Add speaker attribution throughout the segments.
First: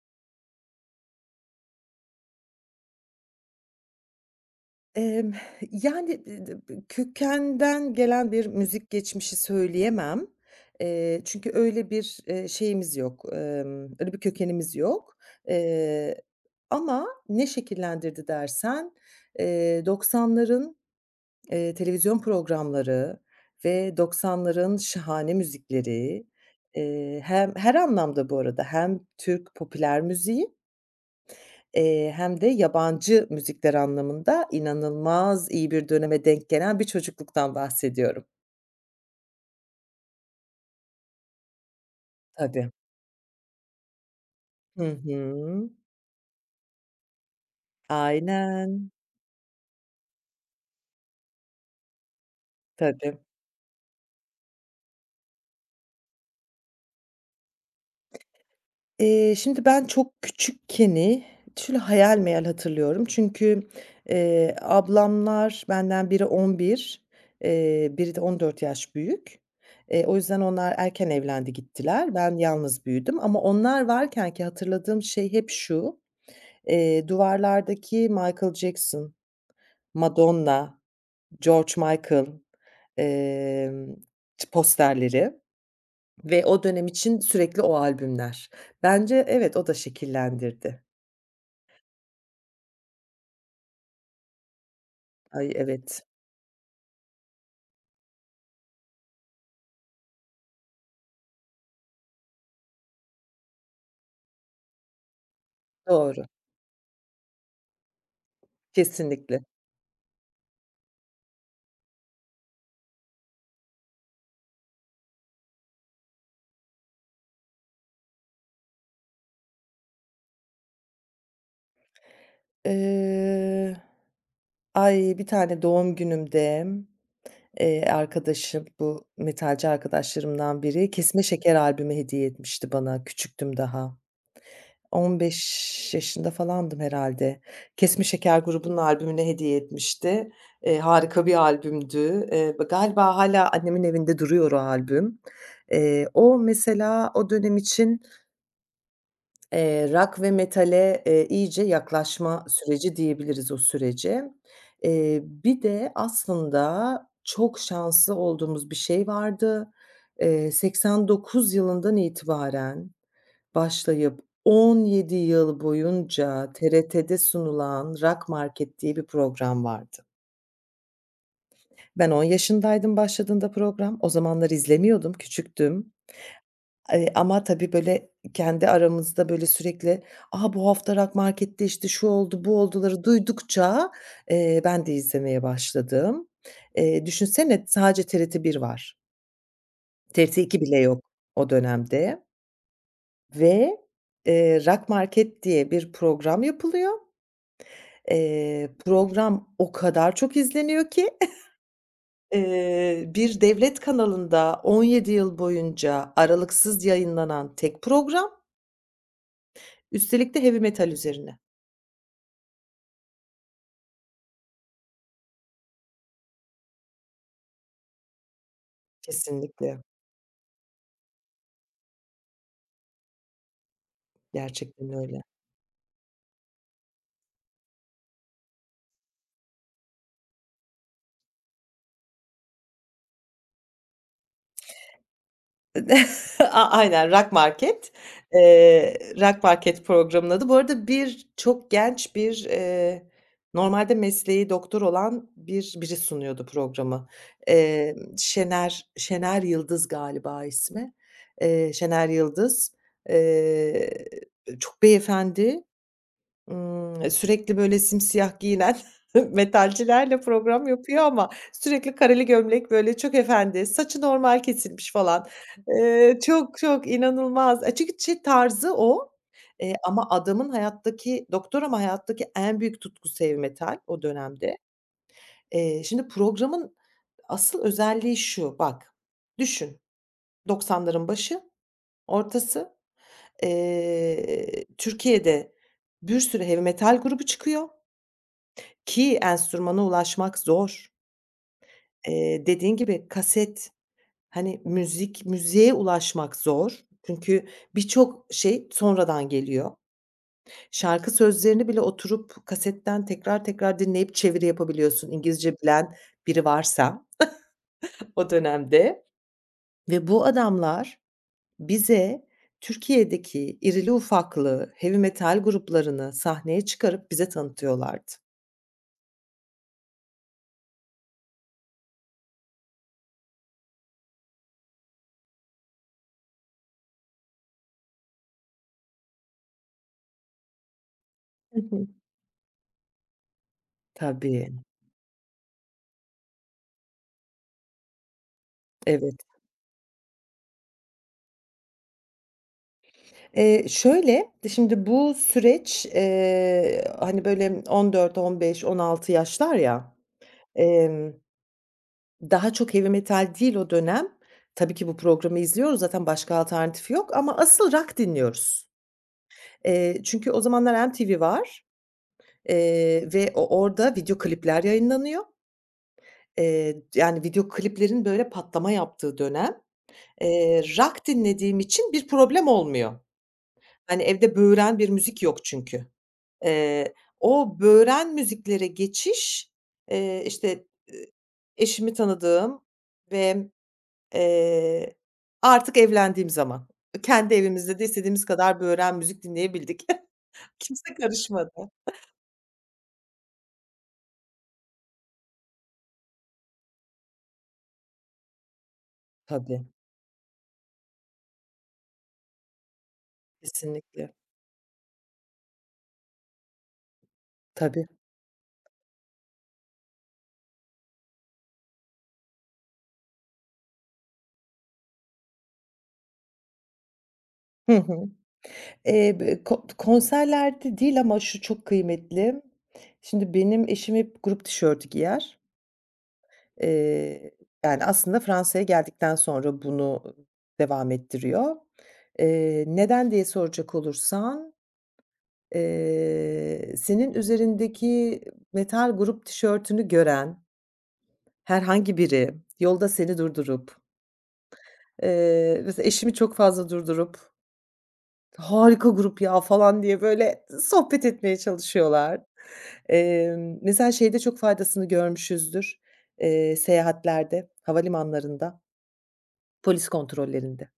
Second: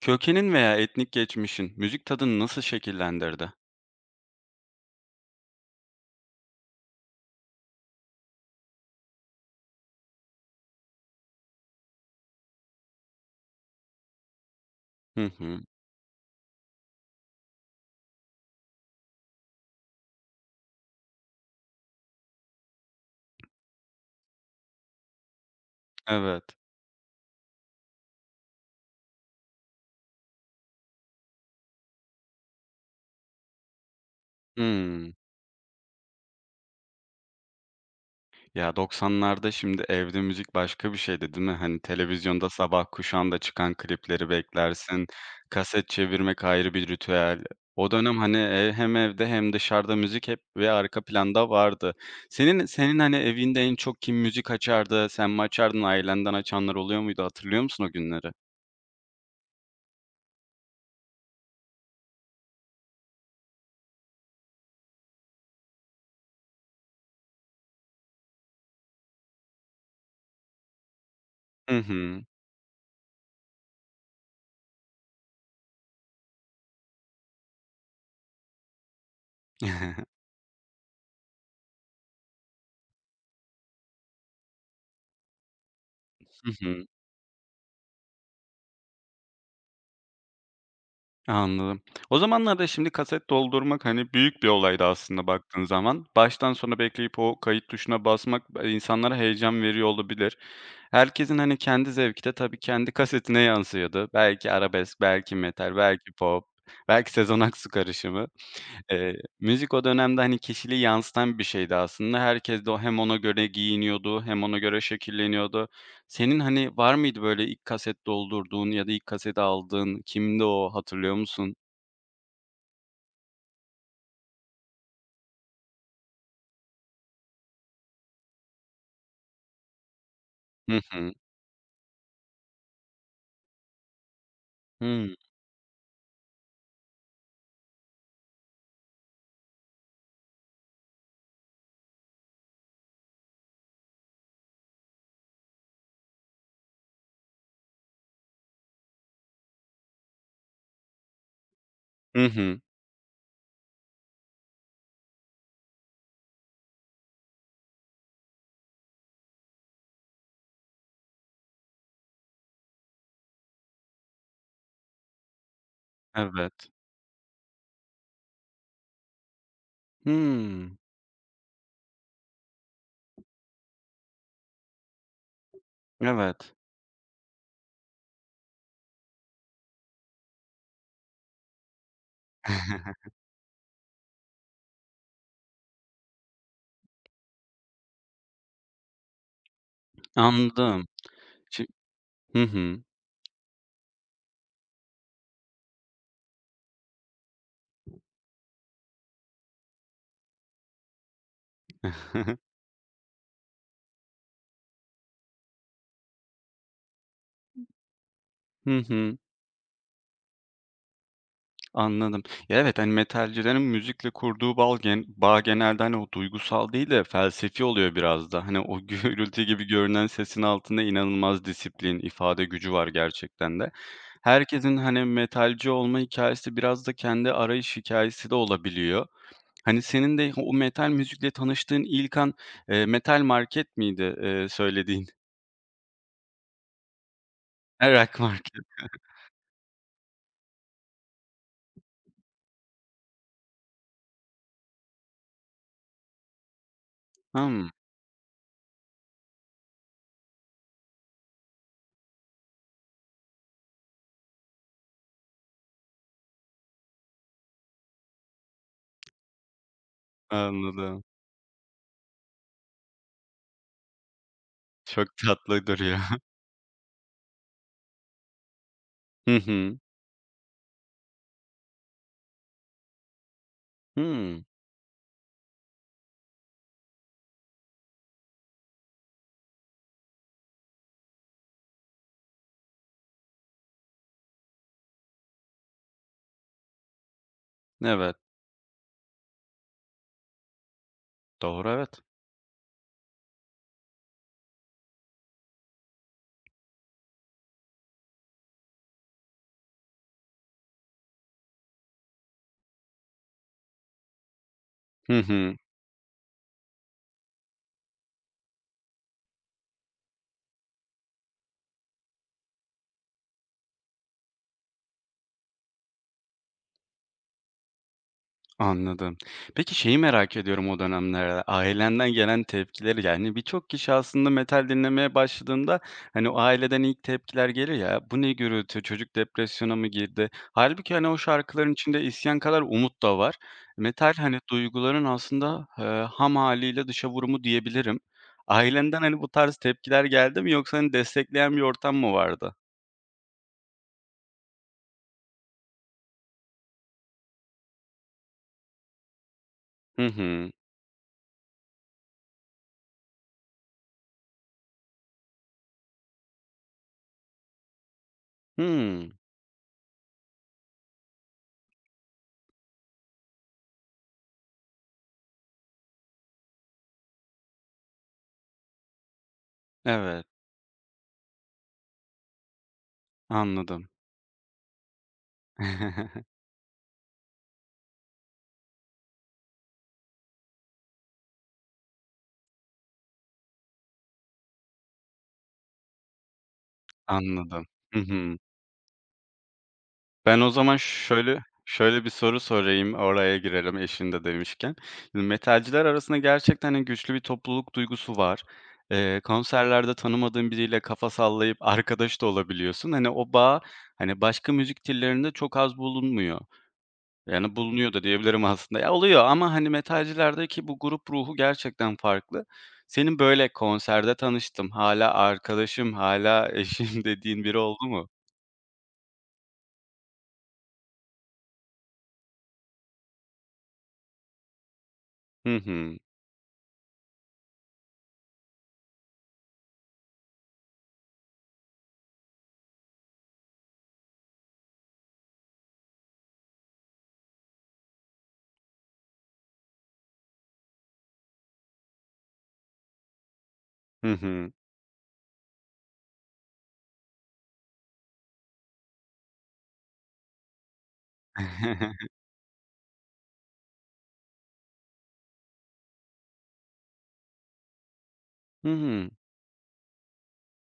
Speaker 1: Kökenin veya etnik geçmişin müzik tadını nasıl şekillendirdi?
Speaker 2: Emm, yani, d d b kökenden gelen bir müzik geçmişi söyleyemem. Çünkü öyle bir, şeyimiz yok, öyle bir kökenimiz yok.
Speaker 1: Hı hı.
Speaker 2: Eee, Ama ne şekillendirdi dersen, 90'ların, televizyon programları ve 90'ların şahane müzikleri,
Speaker 1: Evet.
Speaker 2: hem her anlamda bu arada hem Türk popüler müziği, hem de yabancı müzikler anlamında
Speaker 1: Hımm.
Speaker 2: inanılmaz iyi bir döneme denk gelen bir çocukluktan bahsediyorum.
Speaker 1: Ya, doksanlarda şimdi evde müzik başka bir şeydi, değil mi? Hani, televizyonda
Speaker 2: Tabii.
Speaker 1: sabah kuşağında çıkan klipleri
Speaker 2: Hı
Speaker 1: beklersin.
Speaker 2: hı.
Speaker 1: Kaset çevirmek ayrı bir ritüel. O dönem, hani,
Speaker 2: Aynen.
Speaker 1: hem evde hem dışarıda müzik hep ve arka planda vardı. Senin, hani,
Speaker 2: Tabii.
Speaker 1: evinde en çok kim müzik açardı? Sen mi açardın? Ailenden açanlar oluyor muydu? Hatırlıyor musun o günleri?
Speaker 2: Şimdi ben çok küçükkeni şöyle hayal meyal hatırlıyorum. Çünkü, ablamlar benden biri 11, biri de 14 yaş büyük. O yüzden onlar erken evlendi
Speaker 1: Hı
Speaker 2: gittiler.
Speaker 1: hı.
Speaker 2: Ben yalnız büyüdüm ama onlar varkenki hatırladığım şey hep şu: duvarlardaki Michael Jackson, Madonna, George Michael, emm, posterleri ve
Speaker 1: Hı
Speaker 2: o
Speaker 1: hı.
Speaker 2: dönem için sürekli o albümler. Bence evet, o da şekillendirdi.
Speaker 1: Anladım. O zamanlarda şimdi kaset doldurmak, hani, büyük bir olaydı aslında
Speaker 2: Ay,
Speaker 1: baktığın
Speaker 2: evet,
Speaker 1: zaman. Baştan sona bekleyip o kayıt tuşuna basmak, insanlara heyecan veriyor olabilir. Herkesin, hani, kendi zevki de tabii kendi kasetine yansıyordu. Belki arabesk, belki metal, belki
Speaker 2: doğru,
Speaker 1: pop, belki Sezen Aksu karışımı.
Speaker 2: kesinlikle.
Speaker 1: Müzik o dönemde, hani, kişiliği yansıtan bir şeydi aslında. Herkes de o hem ona göre giyiniyordu hem ona göre şekilleniyordu. Senin, hani, var mıydı böyle ilk kaset doldurduğun ya da ilk kaseti aldığın? Kimdi o, hatırlıyor musun?
Speaker 2: Eee, Ay, bir tane doğum günümde, arkadaşım, bu metalci arkadaşlarımdan
Speaker 1: Hı
Speaker 2: biri,
Speaker 1: hı.
Speaker 2: Kesme Şeker albümü hediye etmişti bana, küçüktüm daha.
Speaker 1: Hımm.
Speaker 2: 15 yaşında falandım herhâlde. Kesme Şeker grubunun albümünü hediye etmişti. Harika bir albümdü. B Galiba hâlâ annemin evinde duruyor o albüm. O mesela o dönem için, rock ve metale, iyice
Speaker 1: Hı
Speaker 2: yaklaşma
Speaker 1: hı.
Speaker 2: süreci diyebiliriz o sürece. Bir de aslında çok şanslı olduğumuz bir şey vardı. 89 yılından itibaren başlayıp 17 yıl boyunca
Speaker 1: Evet.
Speaker 2: TRT'de sunulan Rock Market diye bir program vardı.
Speaker 1: Hımm.
Speaker 2: Ben 10 yaşındaydım başladığında program. O zamanlar izlemiyordum, küçüktüm.
Speaker 1: Evet.
Speaker 2: Ama tabii, böyle, kendi aramızda, böyle, sürekli, "A, bu hafta Rock Market'te, işte, şu oldu, bu oldu."ları duydukça, ben de izlemeye başladım. Düşünsene sadece TRT1 var. TRT2 bile
Speaker 1: Anladım.
Speaker 2: yok o
Speaker 1: Şi
Speaker 2: dönemde
Speaker 1: Hı hı.
Speaker 2: ve, Rock Market diye bir program yapılıyor. Program o kadar çok izleniyor ki, bir devlet kanalında 17 yıl boyunca aralıksız yayınlanan tek program,
Speaker 1: Hı hı.
Speaker 2: üstelik de heavy metal üzerine.
Speaker 1: Anladım. Ya, evet, hani, metalcilerin müzikle kurduğu bal gen bağ genelde, hani, o duygusal değil de felsefi oluyor biraz da. Hani, o gürültü gibi
Speaker 2: Kesinlikle,
Speaker 1: görünen sesin altında inanılmaz disiplin, ifade gücü var gerçekten de. Herkesin,
Speaker 2: gerçekten
Speaker 1: hani,
Speaker 2: öyle.
Speaker 1: metalci olma hikâyesi biraz da kendi arayış hikâyesi de olabiliyor. Hani, senin de o metal müzikle tanıştığın ilk an, metal market miydi, söylediğin?
Speaker 2: Aynen, Rock
Speaker 1: Ha,
Speaker 2: Market.
Speaker 1: rock market.
Speaker 2: Rock Market programının adı. Bu arada bir çok genç bir, normalde mesleği doktor olan biri sunuyordu programı.
Speaker 1: Hımm,
Speaker 2: Şener Yıldız galiba ismi. Şener Yıldız, eee, çok beyefendi. Sürekli böyle simsiyah giyinen metalcilerle program
Speaker 1: anladım.
Speaker 2: yapıyor ama sürekli kareli gömlek, böyle çok efendi, saçı normal kesilmiş
Speaker 1: Çok
Speaker 2: falan.
Speaker 1: tatlı duruyor.
Speaker 2: Çok, çok inanılmaz. Çünkü tarzı o,
Speaker 1: Hı hı.
Speaker 2: ama adamın hayattaki doktor ama hayattaki en büyük tutkusu heavy metal o
Speaker 1: Hımm.
Speaker 2: dönemde. Şimdi programın asıl özelliği şu, bak, düşün, doksanların başı, ortası, Türkiye'de bir sürü heavy metal grubu çıkıyor.
Speaker 1: Evet.
Speaker 2: Ki enstrümana ulaşmak zor.
Speaker 1: Doğru, evet.
Speaker 2: Dediğin gibi kaset, hani, müziğe ulaşmak zor. Çünkü birçok şey sonradan geliyor. Şarkı sözlerini bile oturup kasetten tekrar tekrar dinleyip çeviri yapabiliyorsun
Speaker 1: Hı hı.
Speaker 2: İngilizce bilen biri varsa o dönemde, ve bu adamlar bize Türkiye'deki irili ufaklı heavy metal gruplarını sahneye çıkarıp bize tanıtıyorlardı.
Speaker 1: Anladım. Peki şeyi merak ediyorum o dönemlerde, ailenden gelen tepkileri, yani, birçok kişi aslında metal dinlemeye başladığında, hani, o aileden ilk tepkiler gelir ya, "Bu ne gürültü, çocuk depresyona mı girdi?" Halbuki hani, o
Speaker 2: Hı
Speaker 1: şarkıların
Speaker 2: hı.
Speaker 1: içinde isyan kadar umut da var. Metal, hani,
Speaker 2: Tabii,
Speaker 1: duyguların aslında, ham haliyle dışa vurumu diyebilirim. Ailenden,
Speaker 2: evet.
Speaker 1: hani, bu tarz tepkiler geldi mi yoksa, hani, destekleyen bir ortam mı vardı?
Speaker 2: Şöyle, şimdi bu süreç, hani, böyle 14-15-16 yaşlar ya,
Speaker 1: Hı hı.
Speaker 2: emm daha çok heavy metal değil o dönem. Tabii ki bu programı izliyoruz, zaten başka alternatifi yok ama asıl rock dinliyoruz.
Speaker 1: Hımm.
Speaker 2: Çünkü o zamanlar MTV var, ve o orada video klipler yayınlanıyor. Yani video kliplerin böyle patlama yaptığı dönem.
Speaker 1: Evet,
Speaker 2: Rock dinlediğim için bir problem olmuyor.
Speaker 1: anladım.
Speaker 2: Hani evde böğüren bir müzik yok çünkü. Eee, O böğüren müziklere geçiş, eee, işte, eee, eşimi tanıdığım ve Eee, artık evlendiğim zaman. Kendi
Speaker 1: Anladım.
Speaker 2: evimizde de
Speaker 1: Hı
Speaker 2: istediğimiz
Speaker 1: hı.
Speaker 2: kadar böğren müzik dinleyebildik.
Speaker 1: Ben o zaman
Speaker 2: Kimse
Speaker 1: şöyle
Speaker 2: karışmadı.
Speaker 1: şöyle bir soru sorayım, oraya girelim eşinde demişken. Şimdi metalciler arasında gerçekten, hani, güçlü bir topluluk duygusu var.
Speaker 2: Tabii,
Speaker 1: Konserlerde tanımadığın biriyle kafa sallayıp arkadaş da olabiliyorsun. Hani, o bağ,
Speaker 2: kesinlikle.
Speaker 1: hani, başka müzik türlerinde çok az bulunmuyor. Yani
Speaker 2: Tabii.
Speaker 1: bulunuyor da diyebilirim aslında. Ya, oluyor ama, hani, metalcilerdeki bu grup ruhu gerçekten farklı. Senin böyle konserde tanıştım, hala arkadaşım, hala eşim dediğin biri
Speaker 2: Hı
Speaker 1: oldu mu?
Speaker 2: hı. B ko Konserlerde değil ama şu çok kıymetli. Şimdi benim eşim hep grup tişörtü giyer.
Speaker 1: Hı hı.
Speaker 2: Eee, Yani, aslında Fransa'ya geldikten sonra bunu devam ettiriyor. Neden diye soracak olursan, senin üzerindeki metal grup tişörtünü gören herhangi biri yolda seni durdurup,
Speaker 1: Hı hı.
Speaker 2: mesela eşimi çok fazla durdurup "Harika grup ya!" falan diye böyle sohbet etmeye çalışıyorlar. Mesela şeyde çok faydasını görmüşüzdür, seyahatlerde, havalimanlarında,
Speaker 1: Hı hı.
Speaker 2: polis kontrollerinde.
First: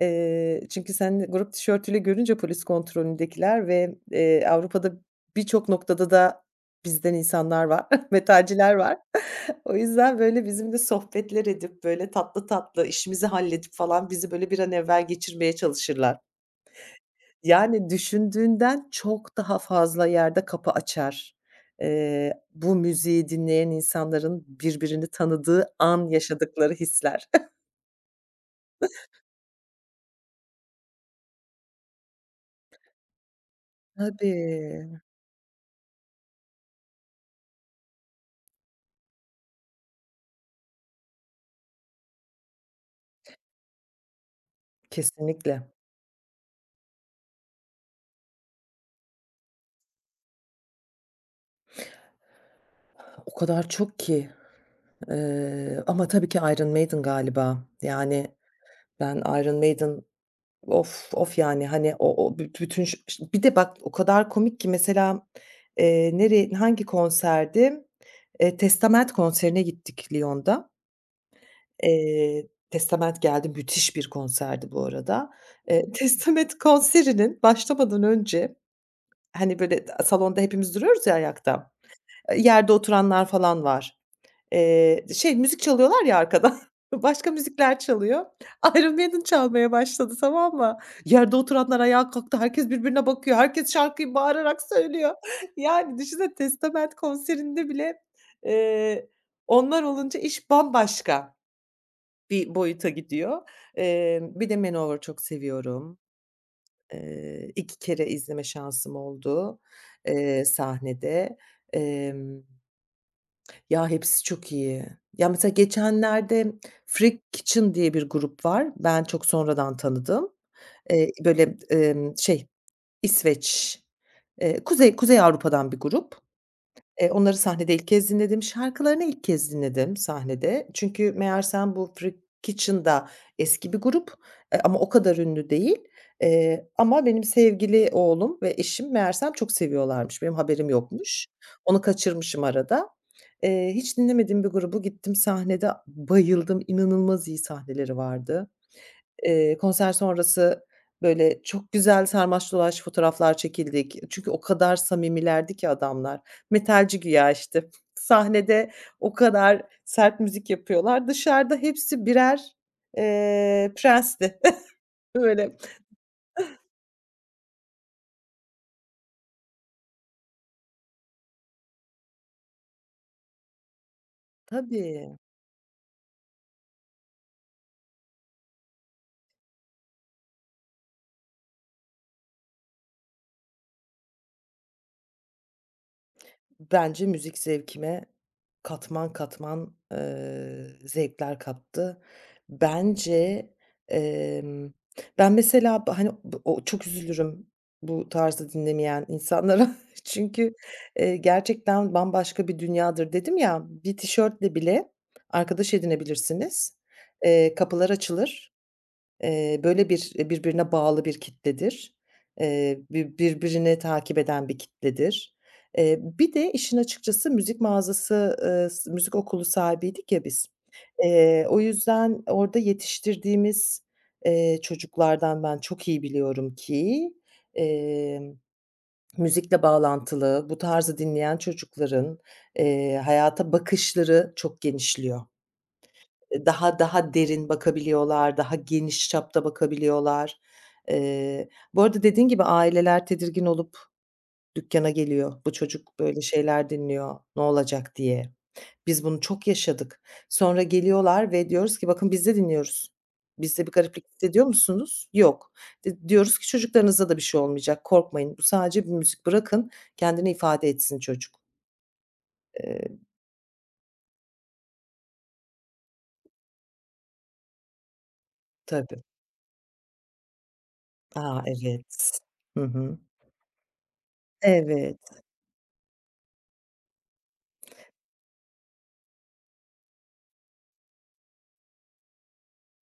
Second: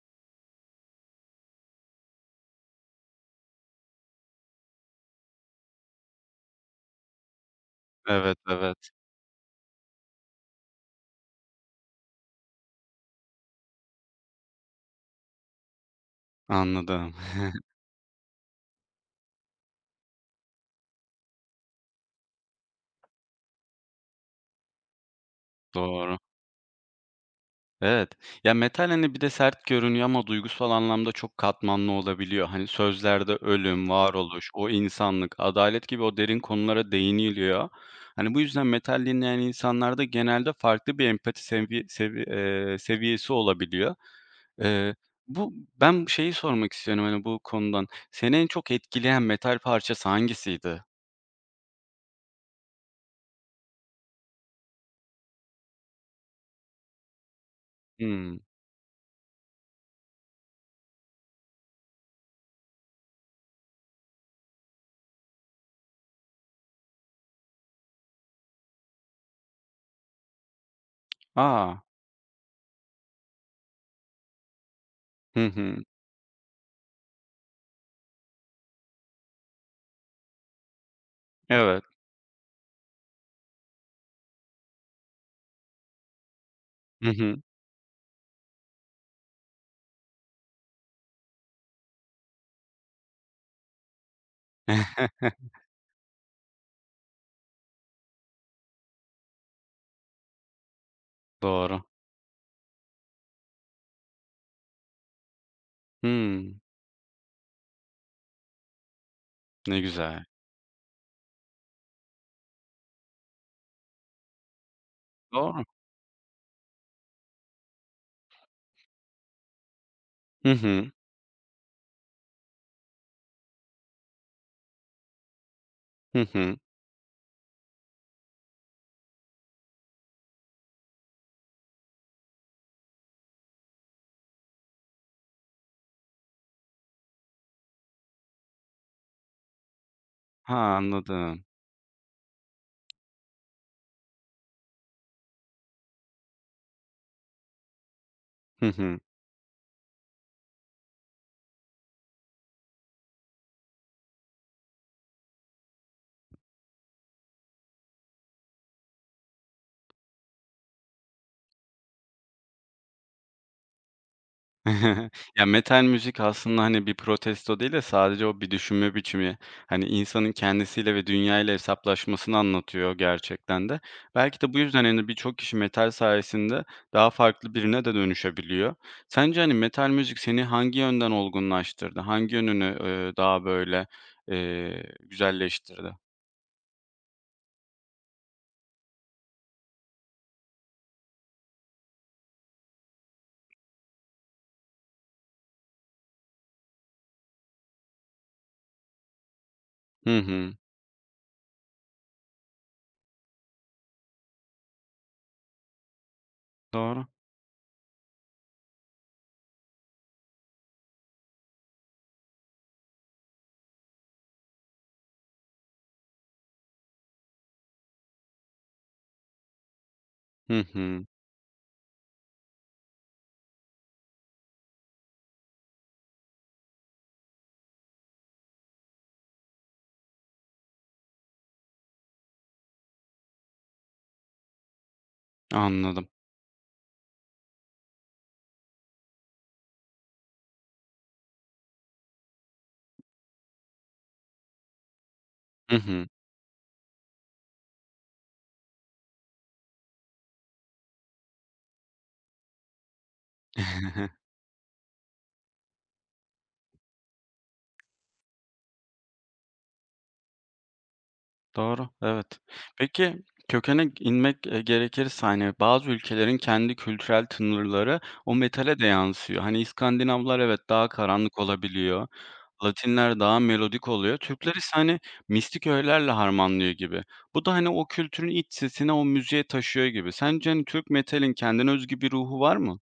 Speaker 2: Çünkü sen grup tişörtüyle görünce polis kontrolündekiler ve, Avrupa'da birçok noktada da bizden insanlar var,
Speaker 1: Evet,
Speaker 2: metalciler
Speaker 1: evet.
Speaker 2: var. O yüzden, böyle, bizimle sohbetler edip, böyle, tatlı tatlı işimizi halledip falan bizi, böyle, bir an evvel geçirmeye çalışırlar.
Speaker 1: Anladım.
Speaker 2: Yani düşündüğünden çok daha fazla yerde kapı açar. Bu müziği dinleyen insanların birbirini tanıdığı an
Speaker 1: Doğru.
Speaker 2: yaşadıkları hisler.
Speaker 1: Evet. Ya, metal, hani, bir de sert görünüyor ama duygusal anlamda çok katmanlı olabiliyor. Hani, sözlerde ölüm, varoluş, o
Speaker 2: Tabii,
Speaker 1: insanlık, adalet gibi o derin konulara değiniliyor. Hani, bu yüzden metal dinleyen insanlarda genelde farklı bir empati seviyesi olabiliyor. Eee, bu
Speaker 2: kesinlikle.
Speaker 1: Ben şeyi sormak istiyorum, hani, bu konudan. Seni en çok etkileyen metal parçası hangisiydi?
Speaker 2: O kadar çok ki. Ama tabii ki Iron Maiden galiba. Yani,
Speaker 1: Hımm.
Speaker 2: ben Iron Maiden, of, of yani, hani, o o bütün ş ş bir de bak o kadar komik ki mesela, nereye hangi konserdi? Testament konserine gittik Lyon'da.
Speaker 1: A!
Speaker 2: Testament geldi. Müthiş bir konserdi bu arada.
Speaker 1: Hı hı.
Speaker 2: Testament konserinin başlamadan önce, hani, böyle, salonda hepimiz duruyoruz ya ayakta,
Speaker 1: Evet.
Speaker 2: yerde oturanlar falan var. Şey, müzik çalıyorlar ya arkada, başka müzikler çalıyor. Iron Maiden çalmaya başladı, tamam mı? Yerde oturanlar ayağa kalktı, herkes birbirine bakıyor, herkes şarkıyı bağırarak söylüyor. Yani düşünsene Testament konserinde bile, eee, onlar olunca iş bambaşka
Speaker 1: Doğru.
Speaker 2: bir boyuta gidiyor. Bir de Manowar çok seviyorum.
Speaker 1: Hımm,
Speaker 2: 2 kere izleme şansım oldu,
Speaker 1: ne güzel.
Speaker 2: sahnede. Ya, hepsi çok iyi. Ya, mesela
Speaker 1: Doğru.
Speaker 2: geçenlerde Freak Kitchen diye bir grup var. Ben çok sonradan tanıdım.
Speaker 1: Hı hı.
Speaker 2: Eee, böyle, emm, şey, İsveç, Kuzey Avrupa'dan bir grup.
Speaker 1: Hı hı.
Speaker 2: Onları sahnede ilk kez dinledim. Şarkılarını ilk kez dinledim sahnede. Çünkü meğersem bu Freak Kitchen'da eski bir grup, ama o kadar ünlü değil. Ama benim sevgili oğlum ve eşim meğersem çok seviyorlarmış. Benim haberim
Speaker 1: Ha,
Speaker 2: yokmuş.
Speaker 1: anladım.
Speaker 2: Onu kaçırmışım arada. Hiç dinlemediğim bir grubu gittim sahnede bayıldım. İnanılmaz iyi sahneleri vardı.
Speaker 1: Hı hı.
Speaker 2: Konser sonrası, böyle, çok güzel sarmaş dolaş fotoğraflar çekildik. Çünkü o kadar samimilerdi ki adamlar. Metalci güya, işte. Sahnede o kadar sert müzik yapıyorlar. Dışarıda hepsi birer, prensti.
Speaker 1: Ya,
Speaker 2: Böyle.
Speaker 1: metal müzik aslında, hani, bir protesto değil de sadece o bir düşünme biçimi, hani, insanın kendisiyle ve dünyayla hesaplaşmasını anlatıyor gerçekten de. Belki de bu yüzden, hani,
Speaker 2: Tabii.
Speaker 1: birçok kişi metal sayesinde daha farklı birine de dönüşebiliyor. Sence, hani, metal müzik seni hangi yönden olgunlaştırdı? Hangi yönünü, daha böyle, güzelleştirdi?
Speaker 2: Bence müzik zevkime katman katman, zevkler kattı. Bence, emm, ben mesela hani, o çok üzülürüm bu tarzı dinlemeyen insanlara.
Speaker 1: Hı hı.
Speaker 2: Çünkü, gerçekten bambaşka bir dünyadır. Dedim ya, bir tişörtle bile arkadaş edinebilirsiniz.
Speaker 1: Doğru.
Speaker 2: Kapılar açılır. Böyle bir birbirine bağlı bir kitledir. Birbirini takip eden bir kitledir. Bir de işin açıkçası müzik mağazası, s müzik okulu sahibiydik ya biz.
Speaker 1: Hı hı,
Speaker 2: O yüzden orada yetiştirdiğimiz, çocuklardan ben çok iyi biliyorum ki, eee, müzikle bağlantılı, bu tarzı dinleyen çocukların, hayata bakışları çok genişliyor,
Speaker 1: anladım.
Speaker 2: daha derin bakabiliyorlar, daha geniş çapta bakabiliyorlar. Bu arada dediğin gibi aileler tedirgin olup dükkana geliyor. Bu
Speaker 1: Hı
Speaker 2: çocuk
Speaker 1: hı.
Speaker 2: böyle şeyler dinliyor, ne olacak diye. Biz bunu çok yaşadık. Sonra geliyorlar ve diyoruz ki bakın biz de dinliyoruz. Bizde bir gariplik hissediyor musunuz? Yok. Diyoruz ki çocuklarınızda da bir şey olmayacak, korkmayın. Bu sadece bir müzik. Bırakın kendini ifade etsin çocuk.
Speaker 1: Doğru, evet.
Speaker 2: Eee,
Speaker 1: Peki, kökene inmek, gerekirse, hani, bazı ülkelerin kendi kültürel tınırları o metale de
Speaker 2: tabii.
Speaker 1: yansıyor. Hani, İskandinavlar evet, daha karanlık
Speaker 2: A,
Speaker 1: olabiliyor.
Speaker 2: evet. Hı hı.
Speaker 1: Latinler daha melodik oluyor. Türkler ise,
Speaker 2: Evet.
Speaker 1: hani, mistik öğelerle harmanlıyor gibi. Bu da, hani, o kültürün iç sesini o müziğe taşıyor gibi. Sence, hani, Türk metalin kendine özgü bir ruhu var mı?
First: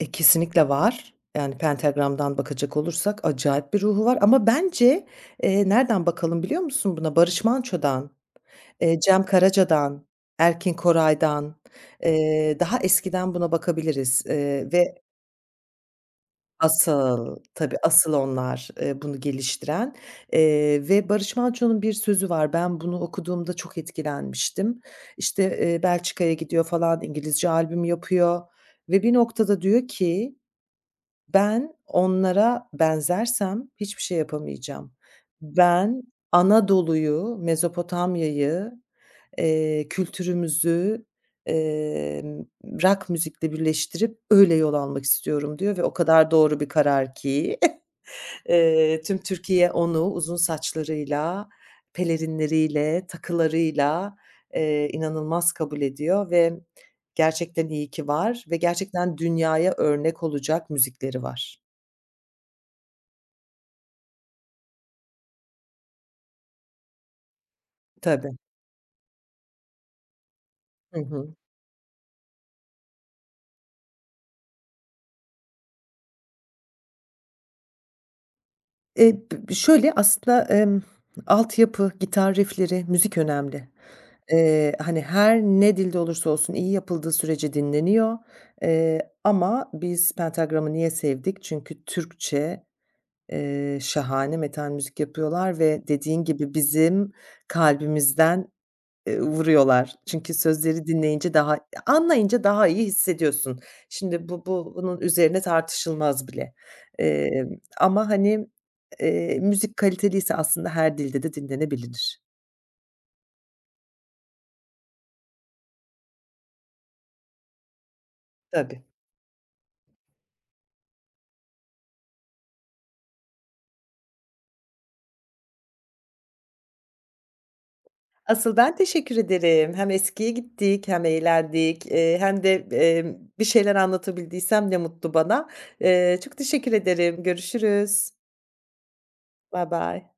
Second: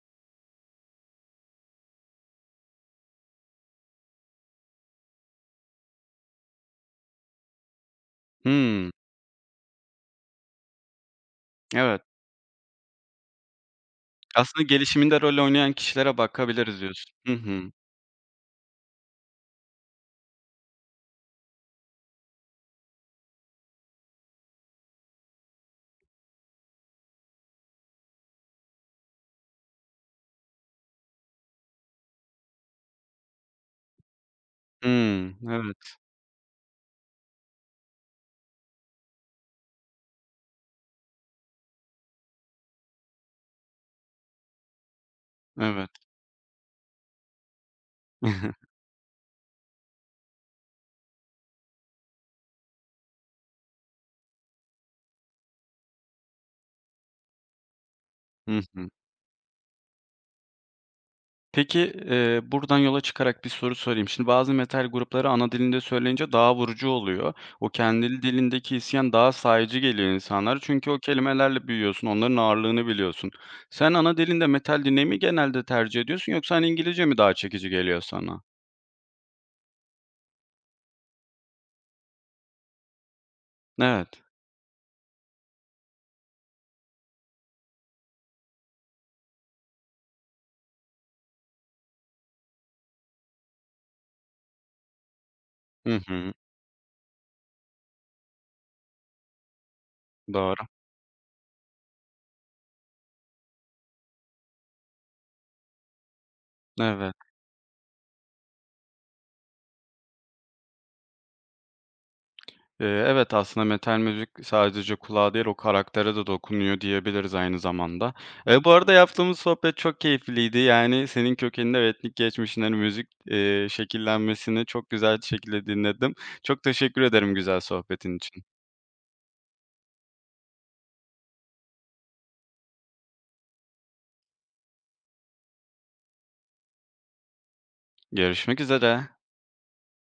Speaker 2: Kesinlikle var. Yani pentagramdan bakacak olursak acayip bir ruhu var ama bence, nereden bakalım biliyor musun buna? Barış Manço'dan,
Speaker 1: Hımm,
Speaker 2: Cem Karaca'dan, Erkin Koray'dan,
Speaker 1: evet.
Speaker 2: daha eskiden buna bakabiliriz,
Speaker 1: Aslında
Speaker 2: ve
Speaker 1: gelişiminde rol oynayan kişilere bakabiliriz diyorsun. Hı
Speaker 2: asıl,
Speaker 1: hı.
Speaker 2: tabii asıl onlar, bunu geliştiren, ve Barış Manço'nun bir sözü var. Ben bunu okuduğumda çok etkilenmiştim. İşte, Belçika'ya gidiyor falan, İngilizce albüm yapıyor ve bir noktada diyor ki ben onlara benzersem hiçbir şey yapamayacağım.
Speaker 1: Hımm, evet.
Speaker 2: Ben Anadolu'yu, Mezopotamya'yı, kültürümüzü, emm, rock müzikle birleştirip öyle yol almak istiyorum diyor, ve
Speaker 1: Evet.
Speaker 2: o kadar doğru bir karar ki, tüm Türkiye onu uzun saçlarıyla, pelerinleriyle, takılarıyla, inanılmaz kabul ediyor ve gerçekten iyi ki var ve
Speaker 1: Hı hı.
Speaker 2: gerçekten dünyaya örnek olacak müzikleri var.
Speaker 1: Peki, buradan yola çıkarak bir soru sorayım. Şimdi bazı metal grupları ana dilinde söyleyince daha vurucu oluyor. O kendi
Speaker 2: Tabii.
Speaker 1: dilindeki isyan daha sayıcı geliyor insanlara çünkü o
Speaker 2: Hı hı.
Speaker 1: kelimelerle büyüyorsun, onların ağırlığını biliyorsun. Sen ana dilinde metal dinlemeyi mi genelde tercih ediyorsun yoksa, hani, İngilizce mi daha çekici geliyor sana?
Speaker 2: Eee, b Şöyle aslında, altyapı, gitar riff'leri, müzik önemli.
Speaker 1: Evet.
Speaker 2: Hani, her ne dilde olursa olsun iyi yapıldığı sürece dinleniyor, ama biz Pentagram'ı niye sevdik? Çünkü Türkçe, şahane metal müzik yapıyorlar ve
Speaker 1: Hı
Speaker 2: dediğin
Speaker 1: hı.
Speaker 2: gibi bizim kalbimizden vuruyorlar. Çünkü
Speaker 1: Doğru.
Speaker 2: sözleri dinleyince daha anlayınca daha iyi hissediyorsun. Şimdi bu bu bunun üzerine tartışılmaz bile.
Speaker 1: Evet.
Speaker 2: Emm, Ama, hani, müzik kaliteliyse aslında her dilde de dinlenebilir.
Speaker 1: Evet, aslında metal müzik sadece kulağa değil, o karaktere de dokunuyor diyebiliriz aynı zamanda. Bu
Speaker 2: Tabii.
Speaker 1: arada yaptığımız sohbet çok keyifliydi. Yani senin kökeninde ve etnik geçmişine müzik, şekillenmesini çok güzel bir şekilde dinledim. Çok teşekkür ederim güzel sohbetin için.
Speaker 2: Asıl ben teşekkür ederim. Hem eskiye gittik hem eğlendik, hem de, bir şeyler anlatabildiysem ne mutlu bana. Çok teşekkür ederim. Görüşürüz.
Speaker 1: Görüşmek üzere.
Speaker 2: Baybay.